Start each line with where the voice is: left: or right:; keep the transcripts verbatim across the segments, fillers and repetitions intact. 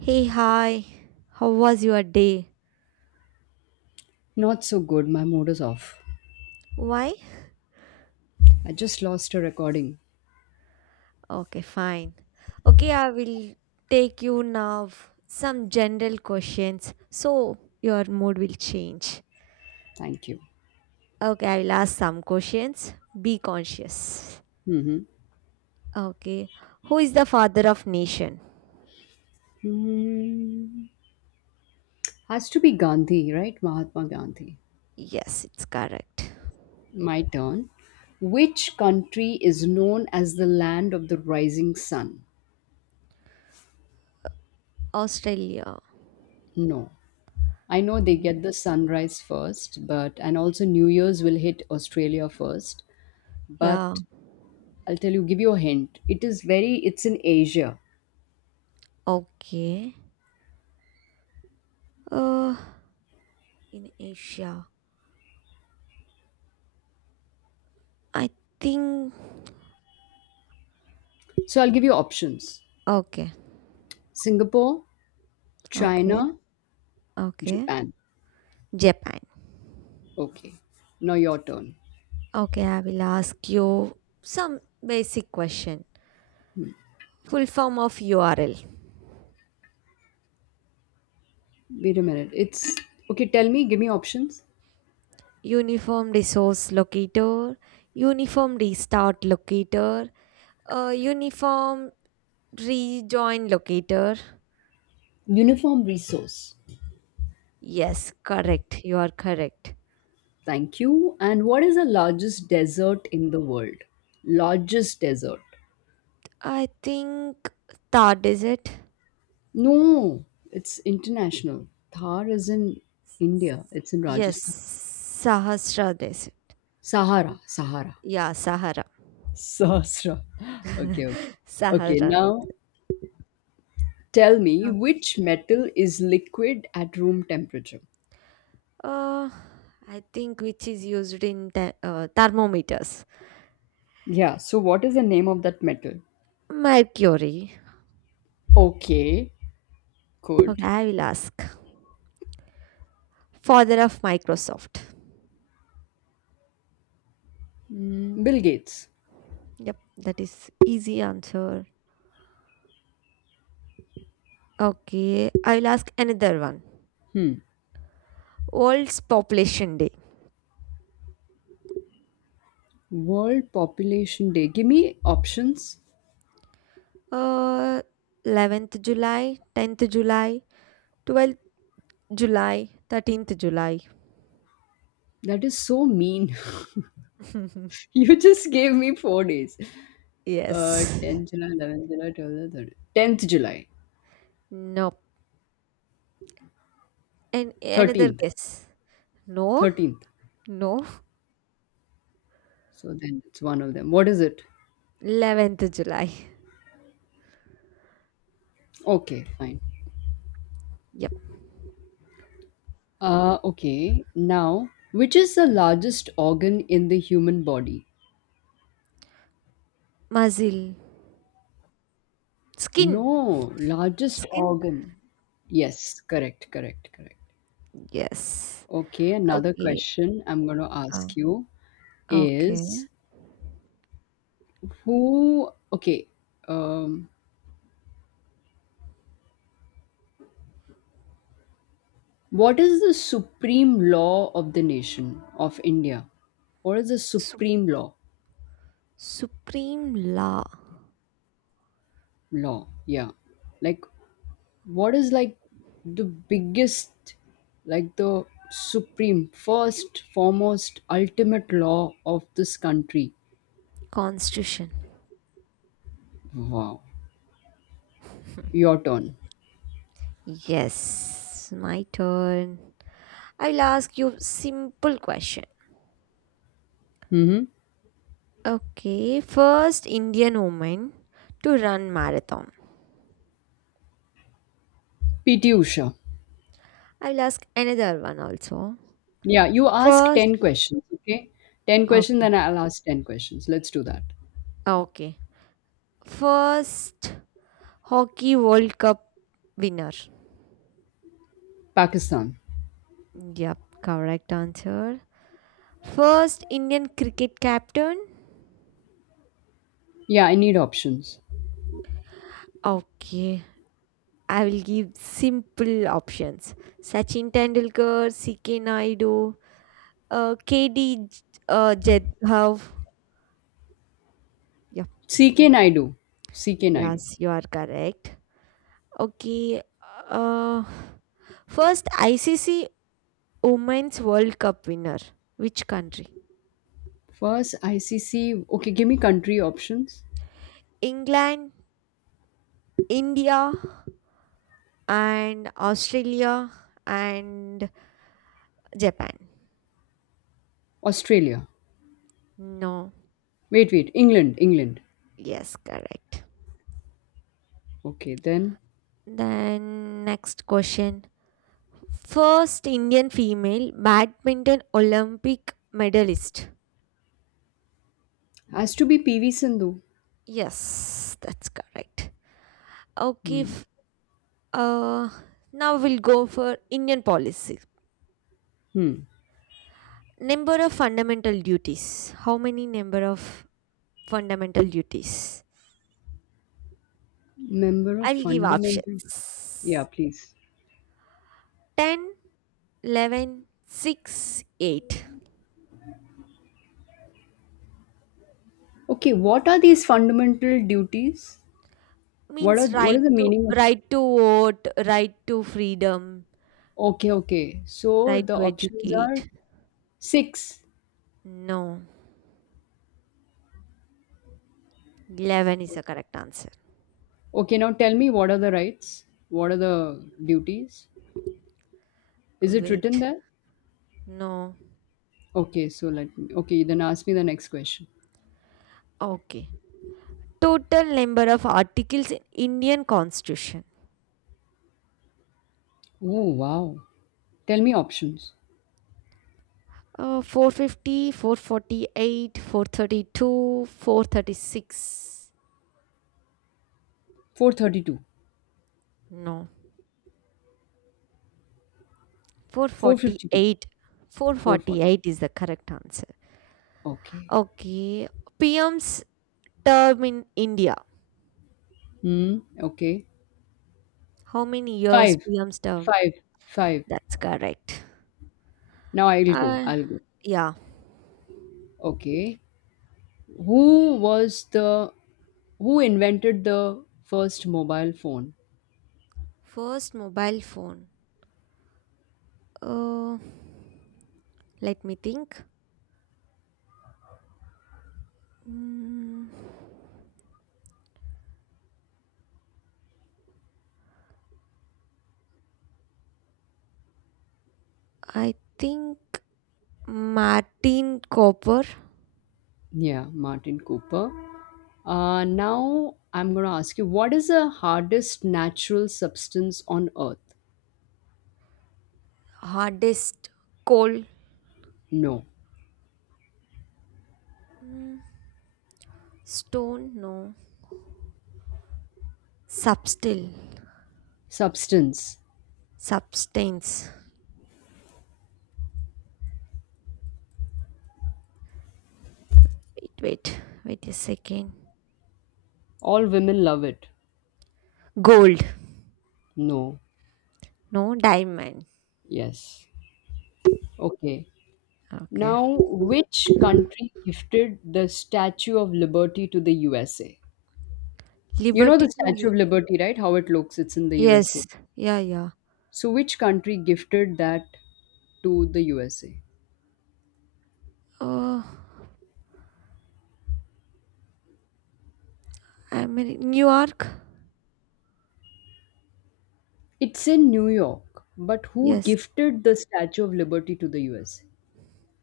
right: Hey, hi. How was your day?
left: Not so good. My mood is off.
right: Why?
left: I just lost a recording.
right: Okay, fine. Okay, I will take you now some general questions so your mood will change.
left: Thank you.
right: Okay, I will ask some questions. Be conscious.
left: Hmm
right: Okay. Who is the father of nation?
left: Hmm. Has to be Gandhi, right? Mahatma Gandhi.
right: Yes, it's correct.
left: My turn. Which country is known as the land of the rising sun?
right: Australia.
left: No. I know they get the
right: Mm.
left: sunrise first, but and also New Year's will hit Australia first.
right: Yeah,
left: But I'll tell you, give you a hint. It is very, it's in Asia.
right: okay. Uh in Asia. I think
left: So I'll give you options.
right: okay,
left: Singapore,
right: okay,
left: China,
right: okay.
left: Japan.
right: Japan.
left: Okay. Now your turn.
right: Okay, I will ask you some basic question. Full form of U R L.
left: Wait a minute. It's okay. Tell me, give me options.
right: Uniform resource locator, uniform restart locator, uh, uniform rejoin locator.
left: Uniform resource.
right: Yes, correct. You are correct.
left: Thank you. And what is the largest desert in the world? Largest desert.
right: I think Thad is it?
left: No, it's international. Thar is in India, it's in
right: Yes,
left: Rajasthan.
right: Sahasra is it?
left: Sahara, Sahara.
right: Yeah, Sahara.
left: Sahasra. Okay, okay. Okay,
right: Sahara.
left: now tell me, which metal is liquid at room temperature?
right: Uh, I think which is used in the, uh, thermometers.
left: Yeah, so what is the name of that metal?
right: Mercury.
left: Okay. Could
right: Okay, I will ask. Father of Microsoft.
left: Bill Gates.
right: Yep, that is easy answer. Okay, I will ask another one. World's Population Day.
left: World Population Day. Give me options.
right: Uh, eleventh July, tenth July, twelfth July, thirteenth July.
left: That is so mean. you just gave me four days. Uh,
right: yes.
left: tenth July, eleventh July, twelfth, thirteenth. tenth July,
right: No. And another
left: thirteenth,
right: guess. No,
left: thirteenth.
right: no.
left: So then it's one of them. What is it?
right: eleventh July.
left: Okay, fine.
right: Yep.
left: Uh, okay. Now, which is the largest organ in the human body?
right: Mazil. Skin.
left: No, largest
right: Skin?
left: organ. Yes, correct, correct, correct.
right: Yes.
left: Okay, another
right: Okay.
left: question I'm going to
right: Uh,
left: ask you. Is
right: okay.
left: who okay um what is the supreme law of the nation of India? What is the
right: Sup-
left: supreme law
right: Supreme law.
left: law Yeah, like what is, like, the biggest, like, the supreme, first, foremost, ultimate law of this country?
right: Constitution.
left: Wow. Your turn.
right: Yes. My turn. I'll ask you simple question.
left: Mm-hmm.
right: Okay. First Indian woman to run marathon.
left: PT Usha.
right: I'll ask another one also.
left: Yeah, you ask
right: First.
left: ten questions, okay? ten questions,
right: Okay.
left: then I'll ask ten questions. Let's do that.
right: Okay. First hockey World Cup winner.
left: Pakistan.
right: Yep. Correct answer. First Indian cricket captain?
left: Yeah, I need options.
right: Okay, I will give simple options. Sachin Tendulkar, C K Naidu, uh, K D uh, Jadhav. Yep.
left: C K Naidu. C K Naidu.
right: Yes, you are correct. Okay. Uh, first I C C Women's World Cup winner. Which country?
left: First, I C C. Okay, give me country options.
right: England, India, and Australia, and Japan.
left: Australia.
right: No.
left: Wait, wait. England. England.
right: Yes, correct.
left: Okay, then.
right: Then next question. First Indian female badminton Olympic medalist.
left: Has to be P V Sindhu.
right: Yes, that's correct. Okay,
left: Hmm.
right: f- uh now we'll go for Indian policy.
left: Hmm.
right: Number of fundamental duties. How many number of fundamental duties?
left: Member of
right: I'll give
left: fundamental. Yeah,
right: options.
left: please.
right: Ten, eleven, six, eight.
left: Okay, what are these fundamental duties? What are
right: Means
left: what is
right: right
left: the
right: to
left: meaning of.
right: right to vote, right to freedom,
left: Okay, okay. So
right: right
left: the
right: to
left: options are
right: educate.
left: six.
right: No, eleven is the correct answer.
left: Okay, now tell me, what are the rights? What are the duties? Is it written
right: Wait,
left: there?
right: no.
left: Okay, so let me. Okay, then ask me the next question.
right: Okay. Total number of articles in Indian Constitution.
left: Oh, wow. Tell me options.
right: Uh, four fifty, four 432, four thirty six.
left: four thirty-two,
right: No,
left: four fifty-two,
right: four forty eight.
left: four forty.
right: four forty eight is the correct answer.
left: Okay.
right: Okay. P M's term in India.
left: Hmm. Okay.
right: How many years
left: Five,
right: P M's term?
left: five, five.
right: That's correct.
left: Now I'll go.
right: Uh,
left: I'll go.
right: yeah.
left: Okay. Who was the who invented the first mobile phone?
right: First mobile phone. Uh, let me think. Mm, I think Martin Copper.
left: Yeah, Martin Cooper. Uh, now I'm going to ask you, what is the hardest natural substance on earth?
right: Hardest coal.
left: No.
right: Mm, stone, no. Substille.
left: Substance.
right: Substance. Wait, wait. Wait a second.
left: All women love it.
right: Gold.
left: No.
right: No, diamond.
left: Yes. Okay.
right: Okay.
left: Now, which country gifted the Statue of Liberty to the U S A? You know
right: Liberty
left: the
right: to
left: Statue
right: you.
left: of Liberty, right? How it looks, it's in the U S A.
right: Yes. Yeah, yeah.
left: So, which country gifted that to the U S A?
right: Uh, Ameri- New York.
left: It's in New York, but who
right: Yes.
left: gifted the Statue of Liberty to the U S A?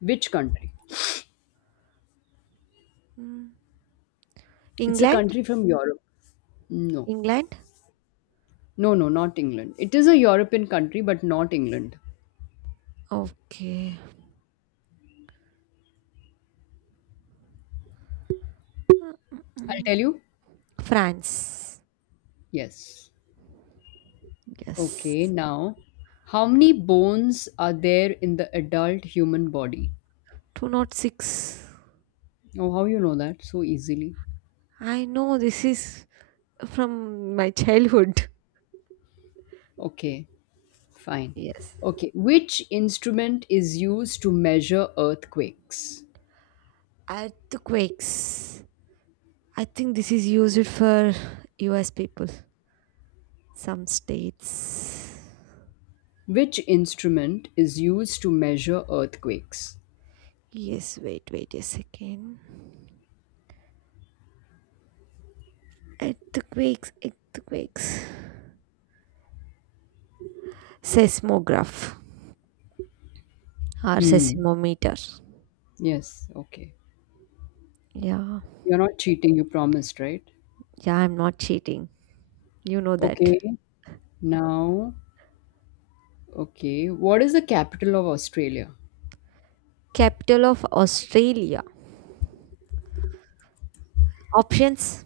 left: Which country?
right: Mm.
left: It's a
right: England?
left: country from Europe. No.
right: England?
left: No, no, not England. It is a European country, but not England.
right: Okay. Mm, mm,
left: I'll tell
right: mm.
left: you.
right: France.
left: Yes. Okay,
right: Yes.
left: now, how many bones are there in the adult human body?
right: two oh six.
left: Oh, how you know that so easily?
right: I know this is from my childhood.
left: Okay, fine.
right: Yes.
left: Okay, which instrument is used to measure earthquakes?
right: Earthquakes. I think this is used for U S people. Some states.
left: Which instrument is used to measure earthquakes?
right: Yes, wait, wait a second. Earthquakes, earthquakes. Seismograph or
left: Hmm,
right: seismometer.
left: yes, okay.
right: Yeah.
left: You're not cheating, you promised, right?
right: Yeah, I'm not cheating. You know that.
left: Okay, now, okay. What is the capital of Australia?
right: Capital of Australia. Options?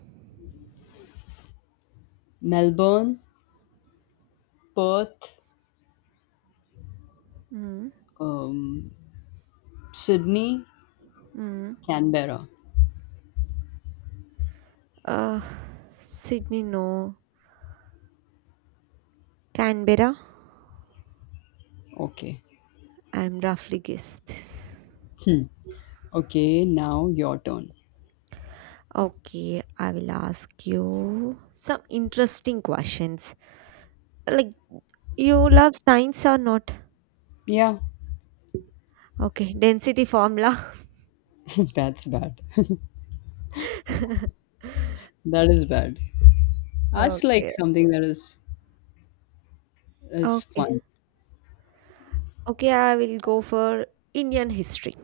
left: Melbourne, Perth, um, Sydney,
right: Hmm.
left: Canberra.
right: Uh, Sydney, no. Canberra?
left: Okay.
right: I'm roughly guessed this.
left: Hmm. Okay, now your turn.
right: Okay, I will ask you some interesting questions. Like, you love science or not?
left: Yeah,
right: Okay, density formula.
left: that's bad. That is bad. Ask like
right: okay,
left: something that is is
right: okay,
left: fun.
right: okay. I will go for Indian history.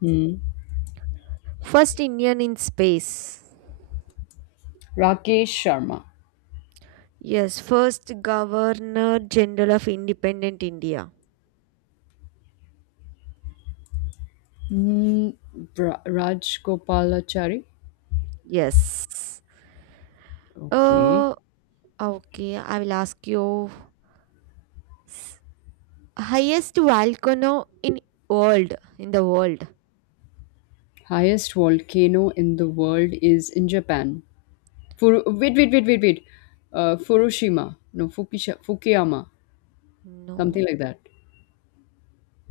left: Hmm.
right: First Indian in space.
left: Rakesh Sharma.
right: Yes, first Governor General of Independent India.
left: Hmm. Ra- Raj Gopalachari.
right: Yes.
left: Okay.
right: Uh, okay, I will ask you s- highest volcano in world in the world.
left: Highest volcano in the world is in Japan. Furu- wait, wait, wait, wait, wait. Uh, Fukushima. No, Fukisha- Fukuyama. Something
right: No,
left: like that.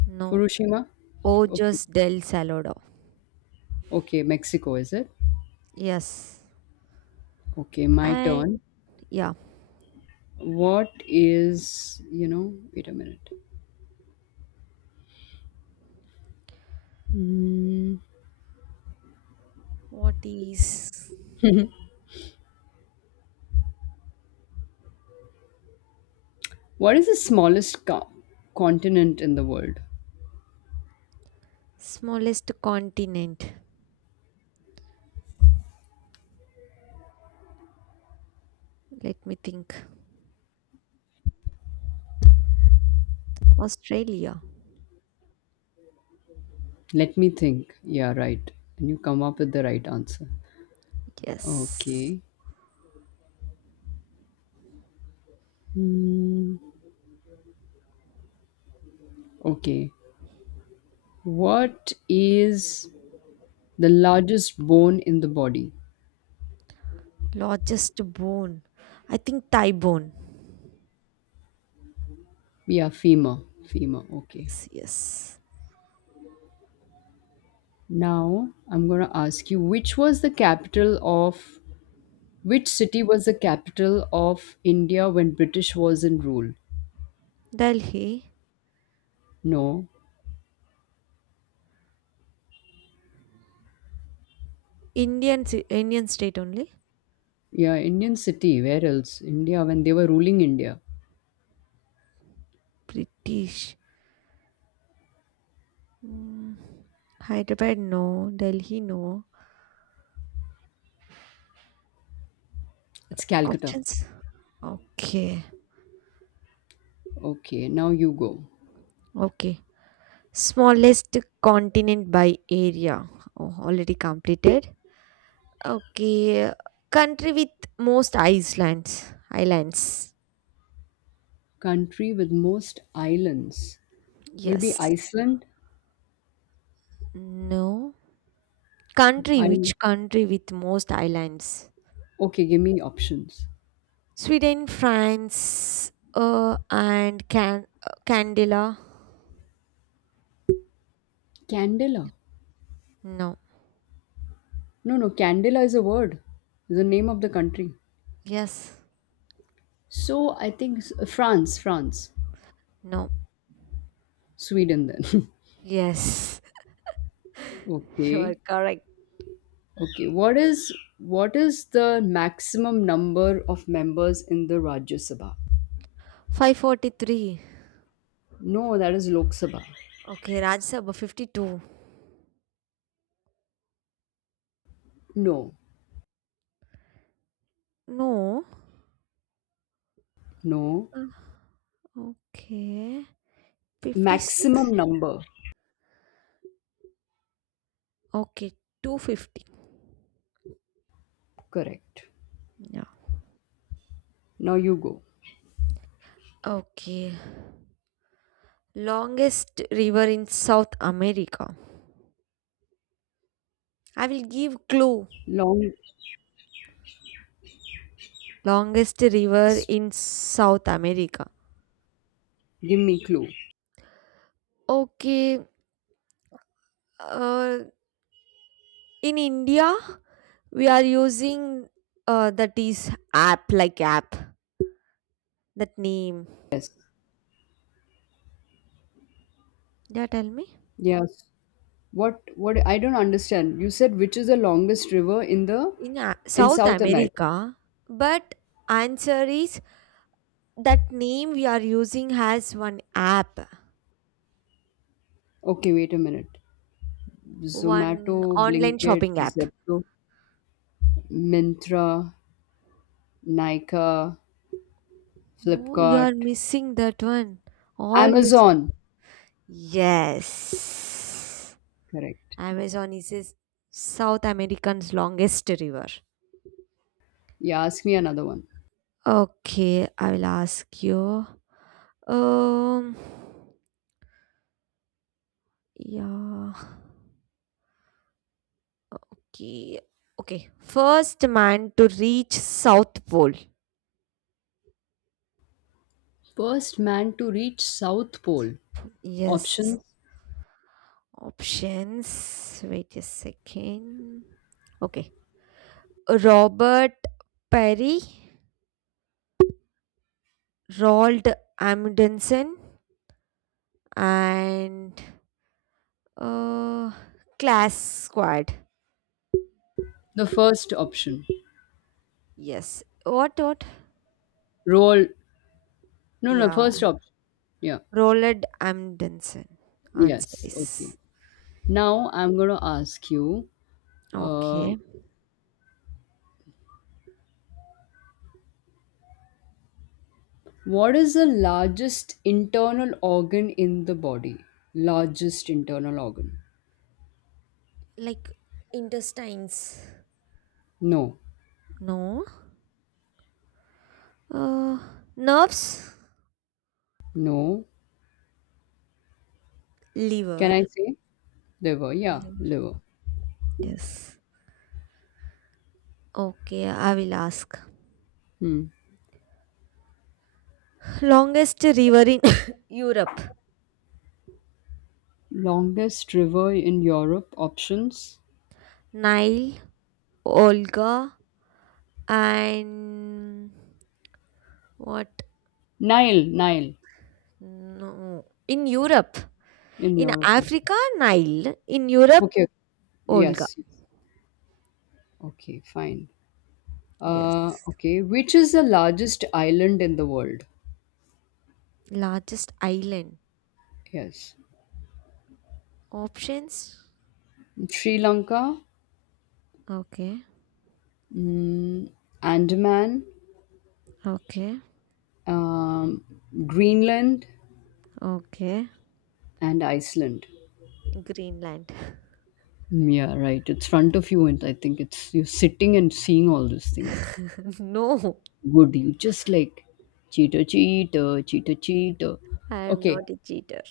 right: no.
left: Fukushima.
right: Oh,
left: Okay.
right: just del Salado.
left: Okay, Mexico, is it?
right: Yes.
left: Okay, my turn.
right: And yeah,
left: What is, you know, Wait a minute. Mm,
right: what is
left: what is the smallest co- continent in the world?
right: smallest continent? Let me think. Australia.
left: Let me think. Yeah, right. And you come up with the right answer.
right: Yes.
left: Okay. Mm, okay. What is the largest bone in the body?
right: Largest bone. I think thigh bone.
left: Yeah, femur. Femur. Okay.
right: Yes, yes.
left: Now I'm going to ask you, which was the capital of which city was the capital of India when British was in rule?
right: Delhi.
left: No.
right: Indian ci- Indian state only.
left: Yeah, Indian city. Where else? India, when they were ruling India.
right: British. Mm, Hyderabad, no. Delhi, no.
left: It's Calcutta.
right: Options? Okay,
left: Okay, now you go.
right: okay. Smallest continent by area. Oh, already completed. Okay, country with most islands. Islands.
left: Country with most islands will be
right: Yes.
left: Iceland.
right: No. Country,
left: I'm
right: which country with most islands?
left: okay, give me options.
right: Sweden, France, uh, and Can uh, Candela.
left: Candela.
right: No.
left: No, no, Candela is a word, is the name of the country.
right: Yes.
left: So I think s- France, France,
right: No.
left: Sweden then.
right: Yes. You are
left: okay.
right: correct.
left: Okay. What is what is the maximum number of members in the Rajya Sabha?
right: five four three.
left: No, that is Lok Sabha.
right: Okay, Rajya Sabha fifty two.
left: No.
right: No.
left: No.
right: Uh, okay. fifty six?
left: Maximum number.
right: Okay, two fifty.
left: Correct.
right: Yeah.
left: Now you go.
right: Okay. Longest river in South America. I will give clue.
left: Longest.
right: Longest river in South America.
left: Give me clue.
right: Okay. Uh, in India, we are using uh, that is app like app. That name.
left: Yes.
right: Yeah, tell me.
left: Yes. What? What? I don't understand. You said, which is the longest river in the
right: in A-
left: in
right: South
left: South America?
right: America, but answer is that name we are using has one app,
left: Okay. Wait a minute. Zomato,
right: one online
left: Blinkit,
right: shopping app.
left: Zepto, Mintra, Nika,
right: Mo, you are
left: Flipkart,
right: missing that one. All you
left: Amazon.
right: said. Yes.
left: Correct.
right: Amazon is a South American's longest river.
left: Yeah. Ask me another one.
right: Okay, I will ask you. Um, yeah. Okay. Okay. First man to reach South Pole.
left: First man to reach South Pole.
right: Yes.
left: Options.
right: Options. Wait a second. Okay. Robert Perry, Roald Amundsen, and uh, Class Squad.
left: The first option.
right: Yes. What? What?
left: Roll. No, no,
right: Yeah.
left: first option. Yeah.
right: Roald Amundsen. Answer
left: Yes. Okay.
right: is
left: Now I'm going to ask you, uh,
right: okay.
left: what is the largest internal organ in the body? Largest internal organ.
right: Like intestines.
left: No.
right: No. Uh, nerves.
left: No. Can I
right: Liver.
left: say? Liver. Yeah.
right: Liver.
left: Liver.
right: Yes. Okay. I will ask.
left: Hmm.
right: Longest river in Europe.
left: Longest river in Europe. Options.
right: Nile, Olga, and what?
left: Nile. Nile
right: No. In Europe.
left: in
right: In
left: Europe. Okay.
right: Africa, Nile. In Europe,
left: Okay.
right: Olga.
left: Yes. Yes. Okay. Fine. Uh,
right: Yes.
left: okay. Which is the largest island in the world?
right: Largest island.
left: Yes.
right: Options?
left: Sri Lanka,
right: Okay.
left: mm, Andaman,
right: Okay.
left: um, Greenland,
right: Okay.
left: and Iceland.
right: Greenland.
left: Mm, Yeah, right. It's front of you, and I think it's you're sitting and seeing all those things.
right: no,
left: Good. You just like cheetah, cheetah, cheetah, cheetah?
right: I am
left: Okay,
right: not a cheater.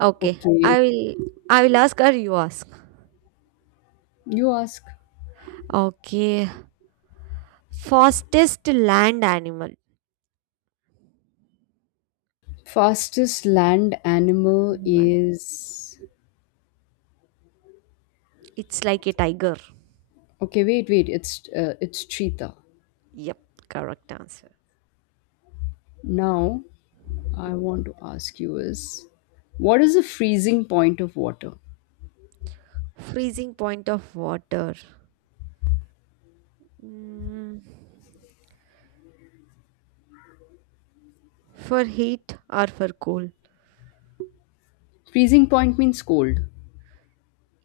right: Okay.
left: okay.
right: I will I will ask or you ask.
left: You ask.
right: Okay. Fastest land animal.
left: Fastest land animal
right: Animal.
left: is
right: It's like a tiger.
left: okay. Wait, wait. It's uh, it's cheetah.
right: Yep, correct answer.
left: Now I want to ask you is what is the freezing point of water?
right: Freezing point of water. Mm, for heat or for cold?
left: Freezing point means cold.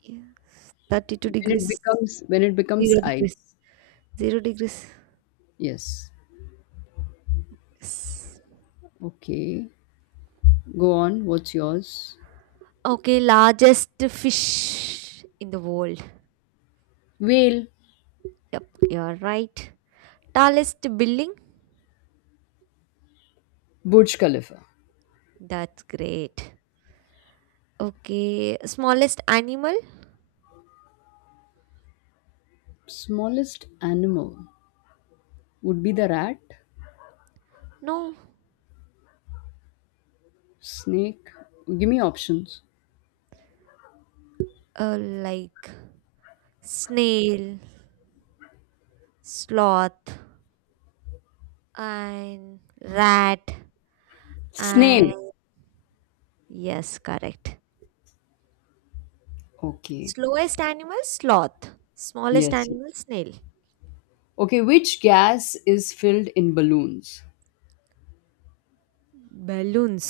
right: Yes, thirty two
left: When it
right: degrees,
left: becomes when it becomes
right: zero degrees,
left: ice.
right: zero degrees.
left: Yes.
right: Yes.
left: Okay. Go on. What's yours?
right: Okay, largest fish in the world.
left: Whale.
right: Yep, you're right. Tallest building?
left: Burj Khalifa.
right: That's great. Okay, smallest animal?
left: Smallest animal would be the rat,
right: No,
left: snake. Give me options.
right: uh, like snail, sloth. And rat.
left: Snail.
right: And yes, correct.
left: Okay.
right: Slowest animal sloth, smallest
left: Yes.
right: animal snail.
left: Okay. Which gas is filled in balloons?
right: Balloons.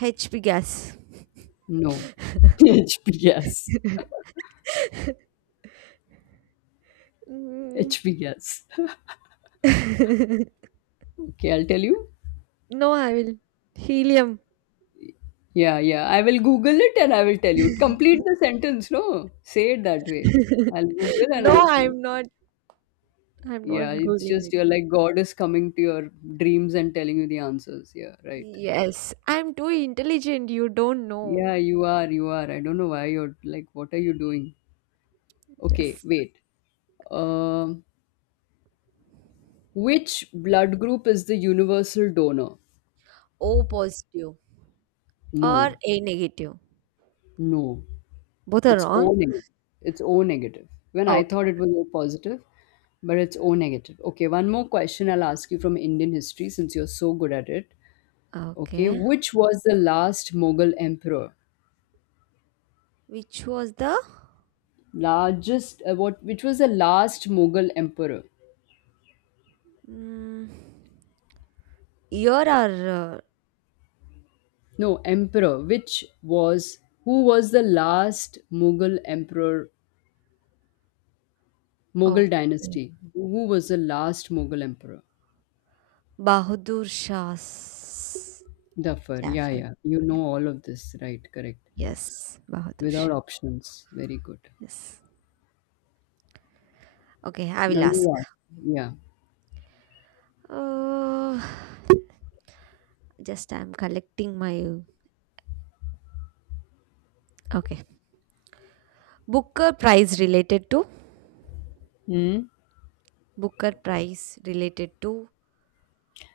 right: HB gas.
left: No. H B gas.
right: Mm.
left: H B gas. Okay, I'll tell you.
right: no, I will. Helium.
left: Yeah, yeah. I will Google it and I will tell you. Complete the sentence, no? Say it that way. I'll Google and
right: no,
left: I'll say.
right: I'm not. I'm not
left: Yeah, it's
right: Googling
left: just
right: it.
left: you're like God is coming to your dreams and telling you the answers. Yeah, right.
right: Yes, I'm too intelligent. You don't know.
left: Yeah, you are, you are. I don't know why you're like, what are you doing? Okay,
right: Yes.
left: wait. Um, which blood group is the universal donor?
right: O positive or
left: No,
right: A negative.
left: no.
right: Both are
left: It's O
right: wrong.
left: negative. It's O negative. When I
right: Okay.
left: thought it was O positive, but it's O negative. Okay, one more question I'll ask you from Indian history since you're so good at it. Okay,
right: Okay.
left: which was the last Mughal emperor?
right: Which was the
left: Largest, uh, what, which was the last Mughal emperor?
right: mm, year or
left: No, emperor. Which was, who was the last Mughal emperor,
right: uh,
left: Mughal
right: okay.
left: dynasty? Who was the last Mughal emperor?
right: Bahadur Shah's
left: Zafar, yeah,
right: Jafar.
left: yeah. You
right: Yeah.
left: know all of this, right? Correct.
right: Yes, Bahadur
left: Without
right: Shah.
left: options. Very good.
right: Yes. Okay, I
left: No,
right: will ask.
left: you ask. Yeah.
right: Uh, just I'm collecting my okay. Booker Prize related to
left: Hmm.
right: Booker Prize related to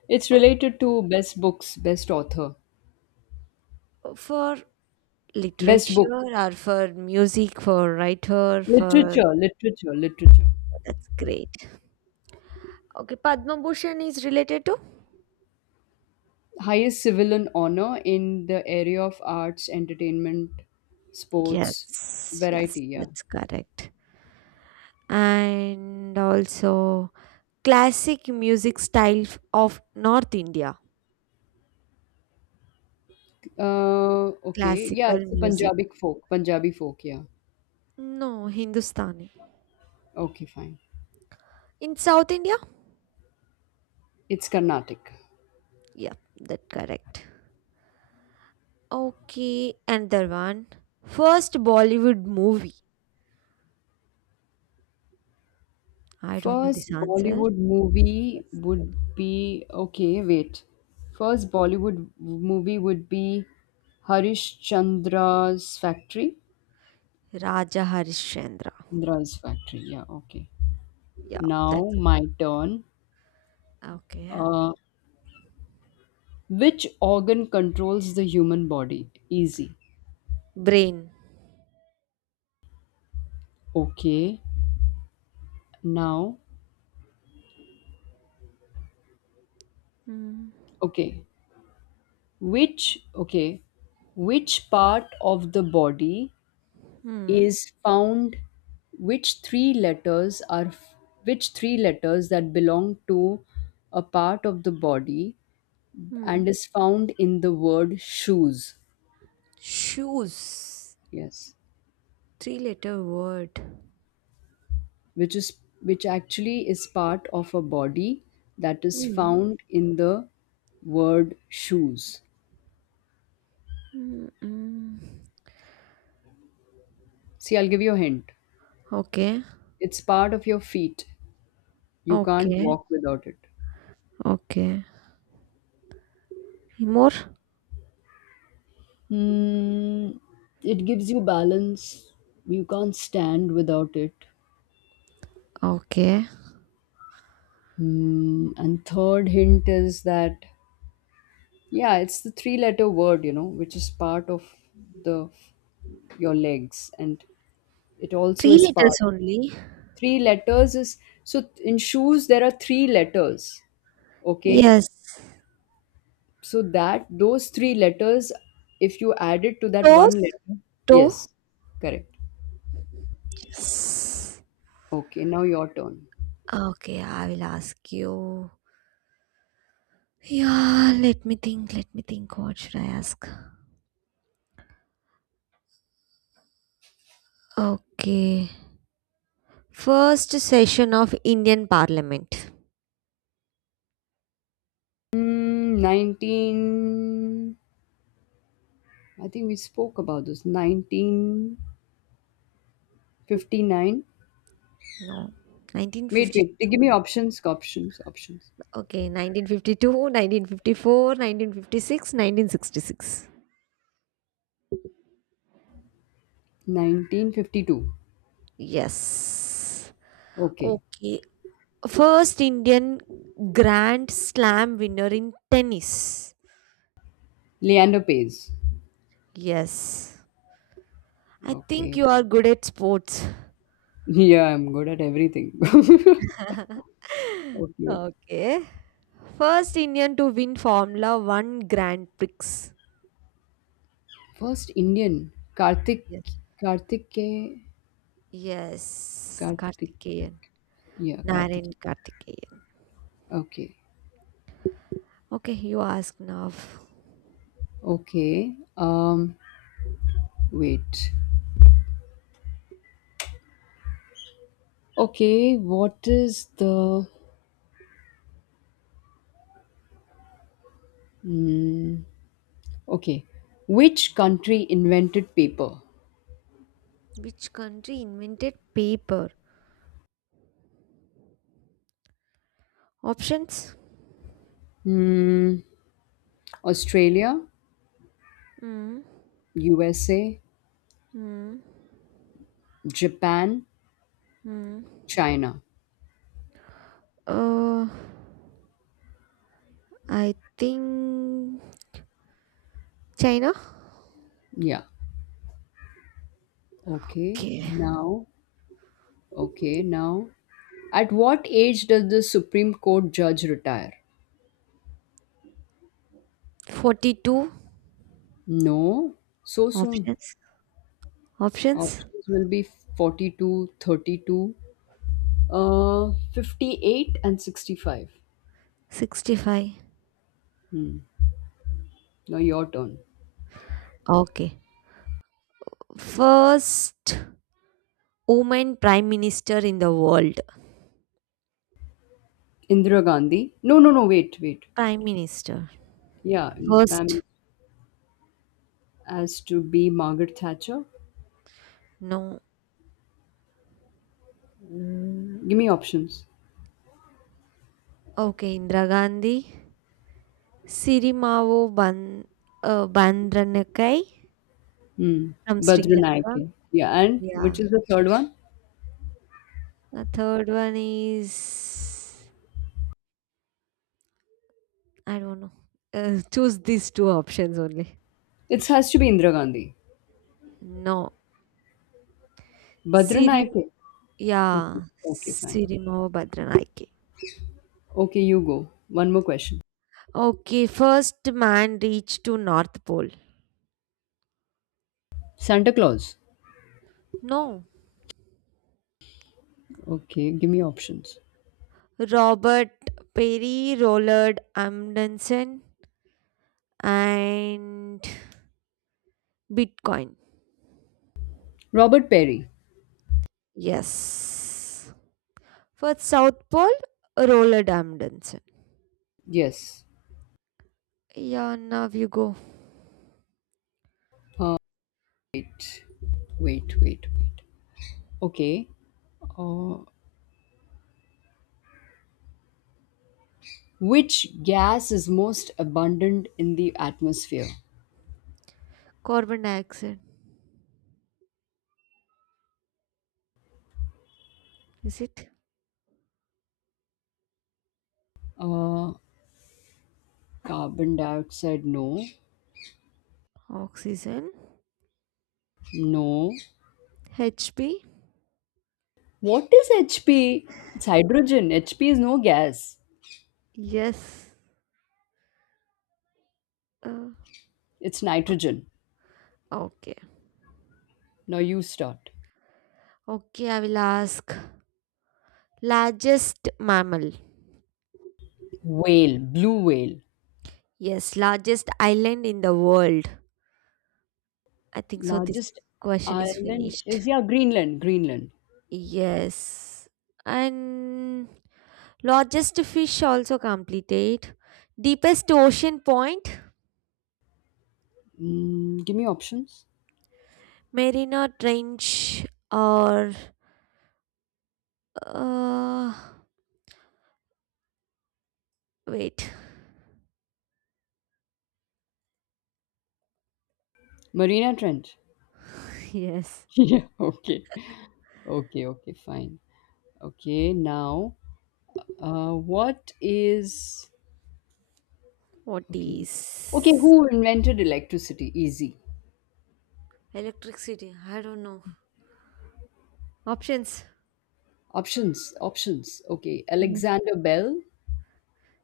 left: It's
right: uh,
left: related to best books, best author,
right: uh, for
left: best book,
right: literature or for music for writer for
left: literature, literature, literature.
right: that's great. Okay, Padma Bhushan is related to?
left: Highest civilian honor in the area of arts, entertainment, sports,
right: Yes,
left: variety.
right: yes,
left: Yeah.
right: that's correct. And also classic music style f- of North India.
left: Uh, okay. Yeah,
right: Classical
left: it's a
right: music.
left: Punjabi folk, Punjabi folk. Yeah.
right: No, Hindustani.
left: Okay, fine.
right: In South India?
left: It's Carnatic.
right: Yep, that correct. Okay, another one. First Bollywood movie. I don't know this
left: First
right: answer.
left: Bollywood movie
right: Just
left: would be okay, wait. First Bollywood movie would be Harish Chandra's Factory.
right: Raja Harishchandra.
left: Chandra's Factory, yeah, okay.
right: Yeah,
left: Now
right: that's
left: my turn.
right: okay.
left: Uh, which organ controls the human body? Easy.
right: Brain.
left: Okay. Now,
right: Hmm.
left: okay. Which, okay. Which part of the body
right: Hmm.
left: is found which three letters are which three letters that belong to a part of the body and
right: Hmm.
left: is found in the word shoes?
right: Shoes.
left: Yes,
right: Three letter word.
left: which is which actually is part of a body that is
right: Hmm.
left: found in the word shoes.
right: Mm-mm.
left: See, I'll give you a hint.
right: Okay.
left: It's part of your feet. You can't
right: Okay.
left: walk without it.
right: Okay. Any more?
left: Hmm, it gives you balance. You can't stand without it.
right: Okay.
left: Hmm, and third hint is that, yeah, it's the three letter word, you know, which is part of the your legs, and it also
right: Three
left: is
right: letters
left: part.
right: only.
left: Three letters is, so in shoes there are three letters, okay?
right: Yes.
left: So that those three letters, if you add it to that one
right: Toes?
left: letter,
right: Toe?
left: yes, correct.
right: Yes.
left: Okay, now your turn.
right: Okay, I will ask you. Yeah, let me think. Let me think. What should I ask? Okay. First session of Indian Parliament.
left: Mm, nineteen I think we spoke about this, nineteen fifty-nine.
right: No.
left: Wait, wait. Give me
right: nineteen fifty two.
left: options, options, options.
right: Okay, nineteen fifty two, nineteen fifty four, nineteen fifty six, nineteen sixty six.
left: nineteen fifty-two.
right: Yes.
left: Okay.
right: Okay. First Indian Grand Slam winner in tennis.
left: Leander Pace.
right: Yes. I think
left: Okay.
right: you are good at sports.
left: Yeah, I'm good at everything. okay.
right: okay. First Indian to win Formula one Grand Prix.
left: First Indian. Karthik.
right: Yes.
left: Karthike.
right: Yes.
left: Karthik.
right: Karthikeyan.
left: Yeah,
right: Naren
left: Karthik.
right: Karthikeyan.
left: Okay.
right: Okay, you ask now.
left: Okay. Um, wait. Okay, what is the. Okay. Which country invented paper?
right: Which country invented paper? Options?
left: Hmm. Australia,
right: Hmm.
left: U S A,
right: Hmm.
left: Japan,
right: Hmm.
left: China.
right: Uh, I think China.
left: Yeah. Okay.
right: Okay.
left: Now, okay. Now, at what age does the Supreme Court judge retire?
right: forty two
left: No, so soon.
right: options. Options
left: Options will be forty-two, thirty-two, 32, uh, fifty-eight, and sixty-five.
right: sixty five.
left: Now, your turn.
right: Okay. First woman prime minister in the world.
left: Indira Gandhi. No, no, no. Wait, wait.
right: Prime minister.
left: Yeah. Prime
right: First.
left: Minister as to be Margaret Thatcher.
right: No.
left: Give me options.
right: Okay. Indira Gandhi. Sirimavo Ban uh, Bandranakai from Sri
left: Badra.
right: Lanka.
left: Yeah. And
right: Yeah.
left: which is the third one?
right: The third one is I don't know. Uh, choose these two options only.
left: It has to be Indira Gandhi.
right: No.
left: Badra.
right: Sirim
left: Okay,
right: yeah.
left: okay, fine.
right: Sirimo Badranaike.
left: Okay, you go. One more question.
right: Okay, first man reached to North Pole.
left: Santa Claus.
right: No.
left: Okay, give me options.
right: Robert Perry, Rollard Amundsen and Bitcoin.
left: Robert Perry.
right: Yes. For South Pole, Rollard Amundsen.
left: Yes.
right: Yeah, now you go.
left: Uh, wait, wait, wait, wait. Okay. Uh, which gas is most abundant in the atmosphere?
right: Carbon dioxide. Is it?
left: Uh, carbon dioxide. No.
right: Oxygen.
left: No.
right: H B?
left: What is H P? It's hydrogen. H P is no gas.
right: Yes. Uh,
left: It's
right: o-
left: nitrogen.
right: okay.
left: Now you start.
right: Okay, I will ask. Largest mammal?
left: Whale. Blue whale.
right: Yes, largest island in the world. I think so. This
left: Largest
right: question is
left: island
right: finished.
left: is, yeah, Greenland. Greenland.
right: Yes. And largest fish also completed. Deepest ocean point?
left: Mm, give me options.
right: Marina Trench or. Uh, wait.
left: Marina Trench.
right: Yes.
left: Yeah. Okay. Okay. Okay. Fine. Okay. Now, uh, what is
right: What
left: okay? Okay.
right: is.
left: Who invented electricity? Easy.
right: Electricity? I don't know. Options.
left: Options. Options. Okay.
right: Yes.
left: Alexander Bell.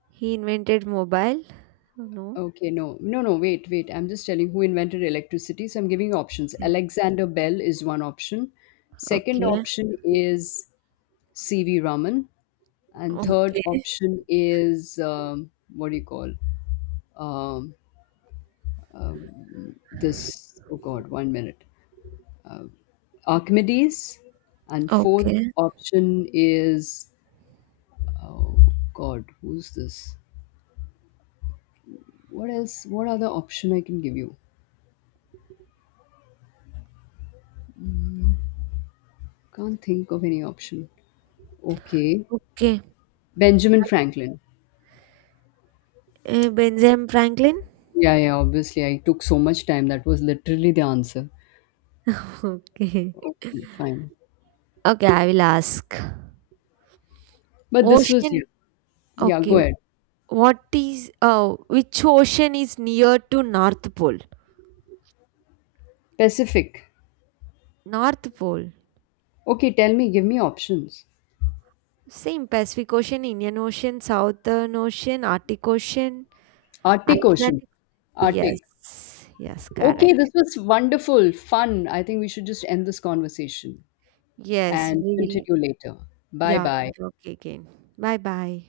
right: He invented mobile? Oh, no.
left: Okay. No. No. No. Wait. Wait. I'm just telling who invented electricity. So I'm giving you options.
right: Okay.
left: Alexander Bell is one option. Second
right: Okay.
left: option is C V. Raman. And third
right: Okay.
left: option is, um, what do you call, um, this, oh god, one minute, Archimedes. And fourth
right: Okay.
left: option is, oh god, who's this, what else, what other option I can give? You can't think of any option. Okay.
right: Okay.
left: Benjamin Franklin.
right: Uh, Benjamin Franklin?
left: Yeah, yeah, obviously I took so much time, that was literally the answer.
right: Okay.
left: Okay, fine.
right: Okay, I will ask.
left: But this was.
right: Ocean.
left: Yeah. Yeah,
right: Okay.
left: go ahead.
right: What is uh which ocean is near to North Pole?
left: Pacific.
right: North Pole.
left: Okay, tell me, give me options.
right: Same Pacific Ocean, Indian Ocean, Southern Ocean, Arctic Ocean,
left: Arctic Ocean.
right: Atlantic.
left: Arctic.
right: Yes. Yes,
left: Okay, this
right: correct.
left: was wonderful, fun. I think we should just end this conversation
right: Yes,
left: and
right: we will.
left: continue later. Bye
right: Yeah,
left: bye.
right: we'll talk again. Bye bye.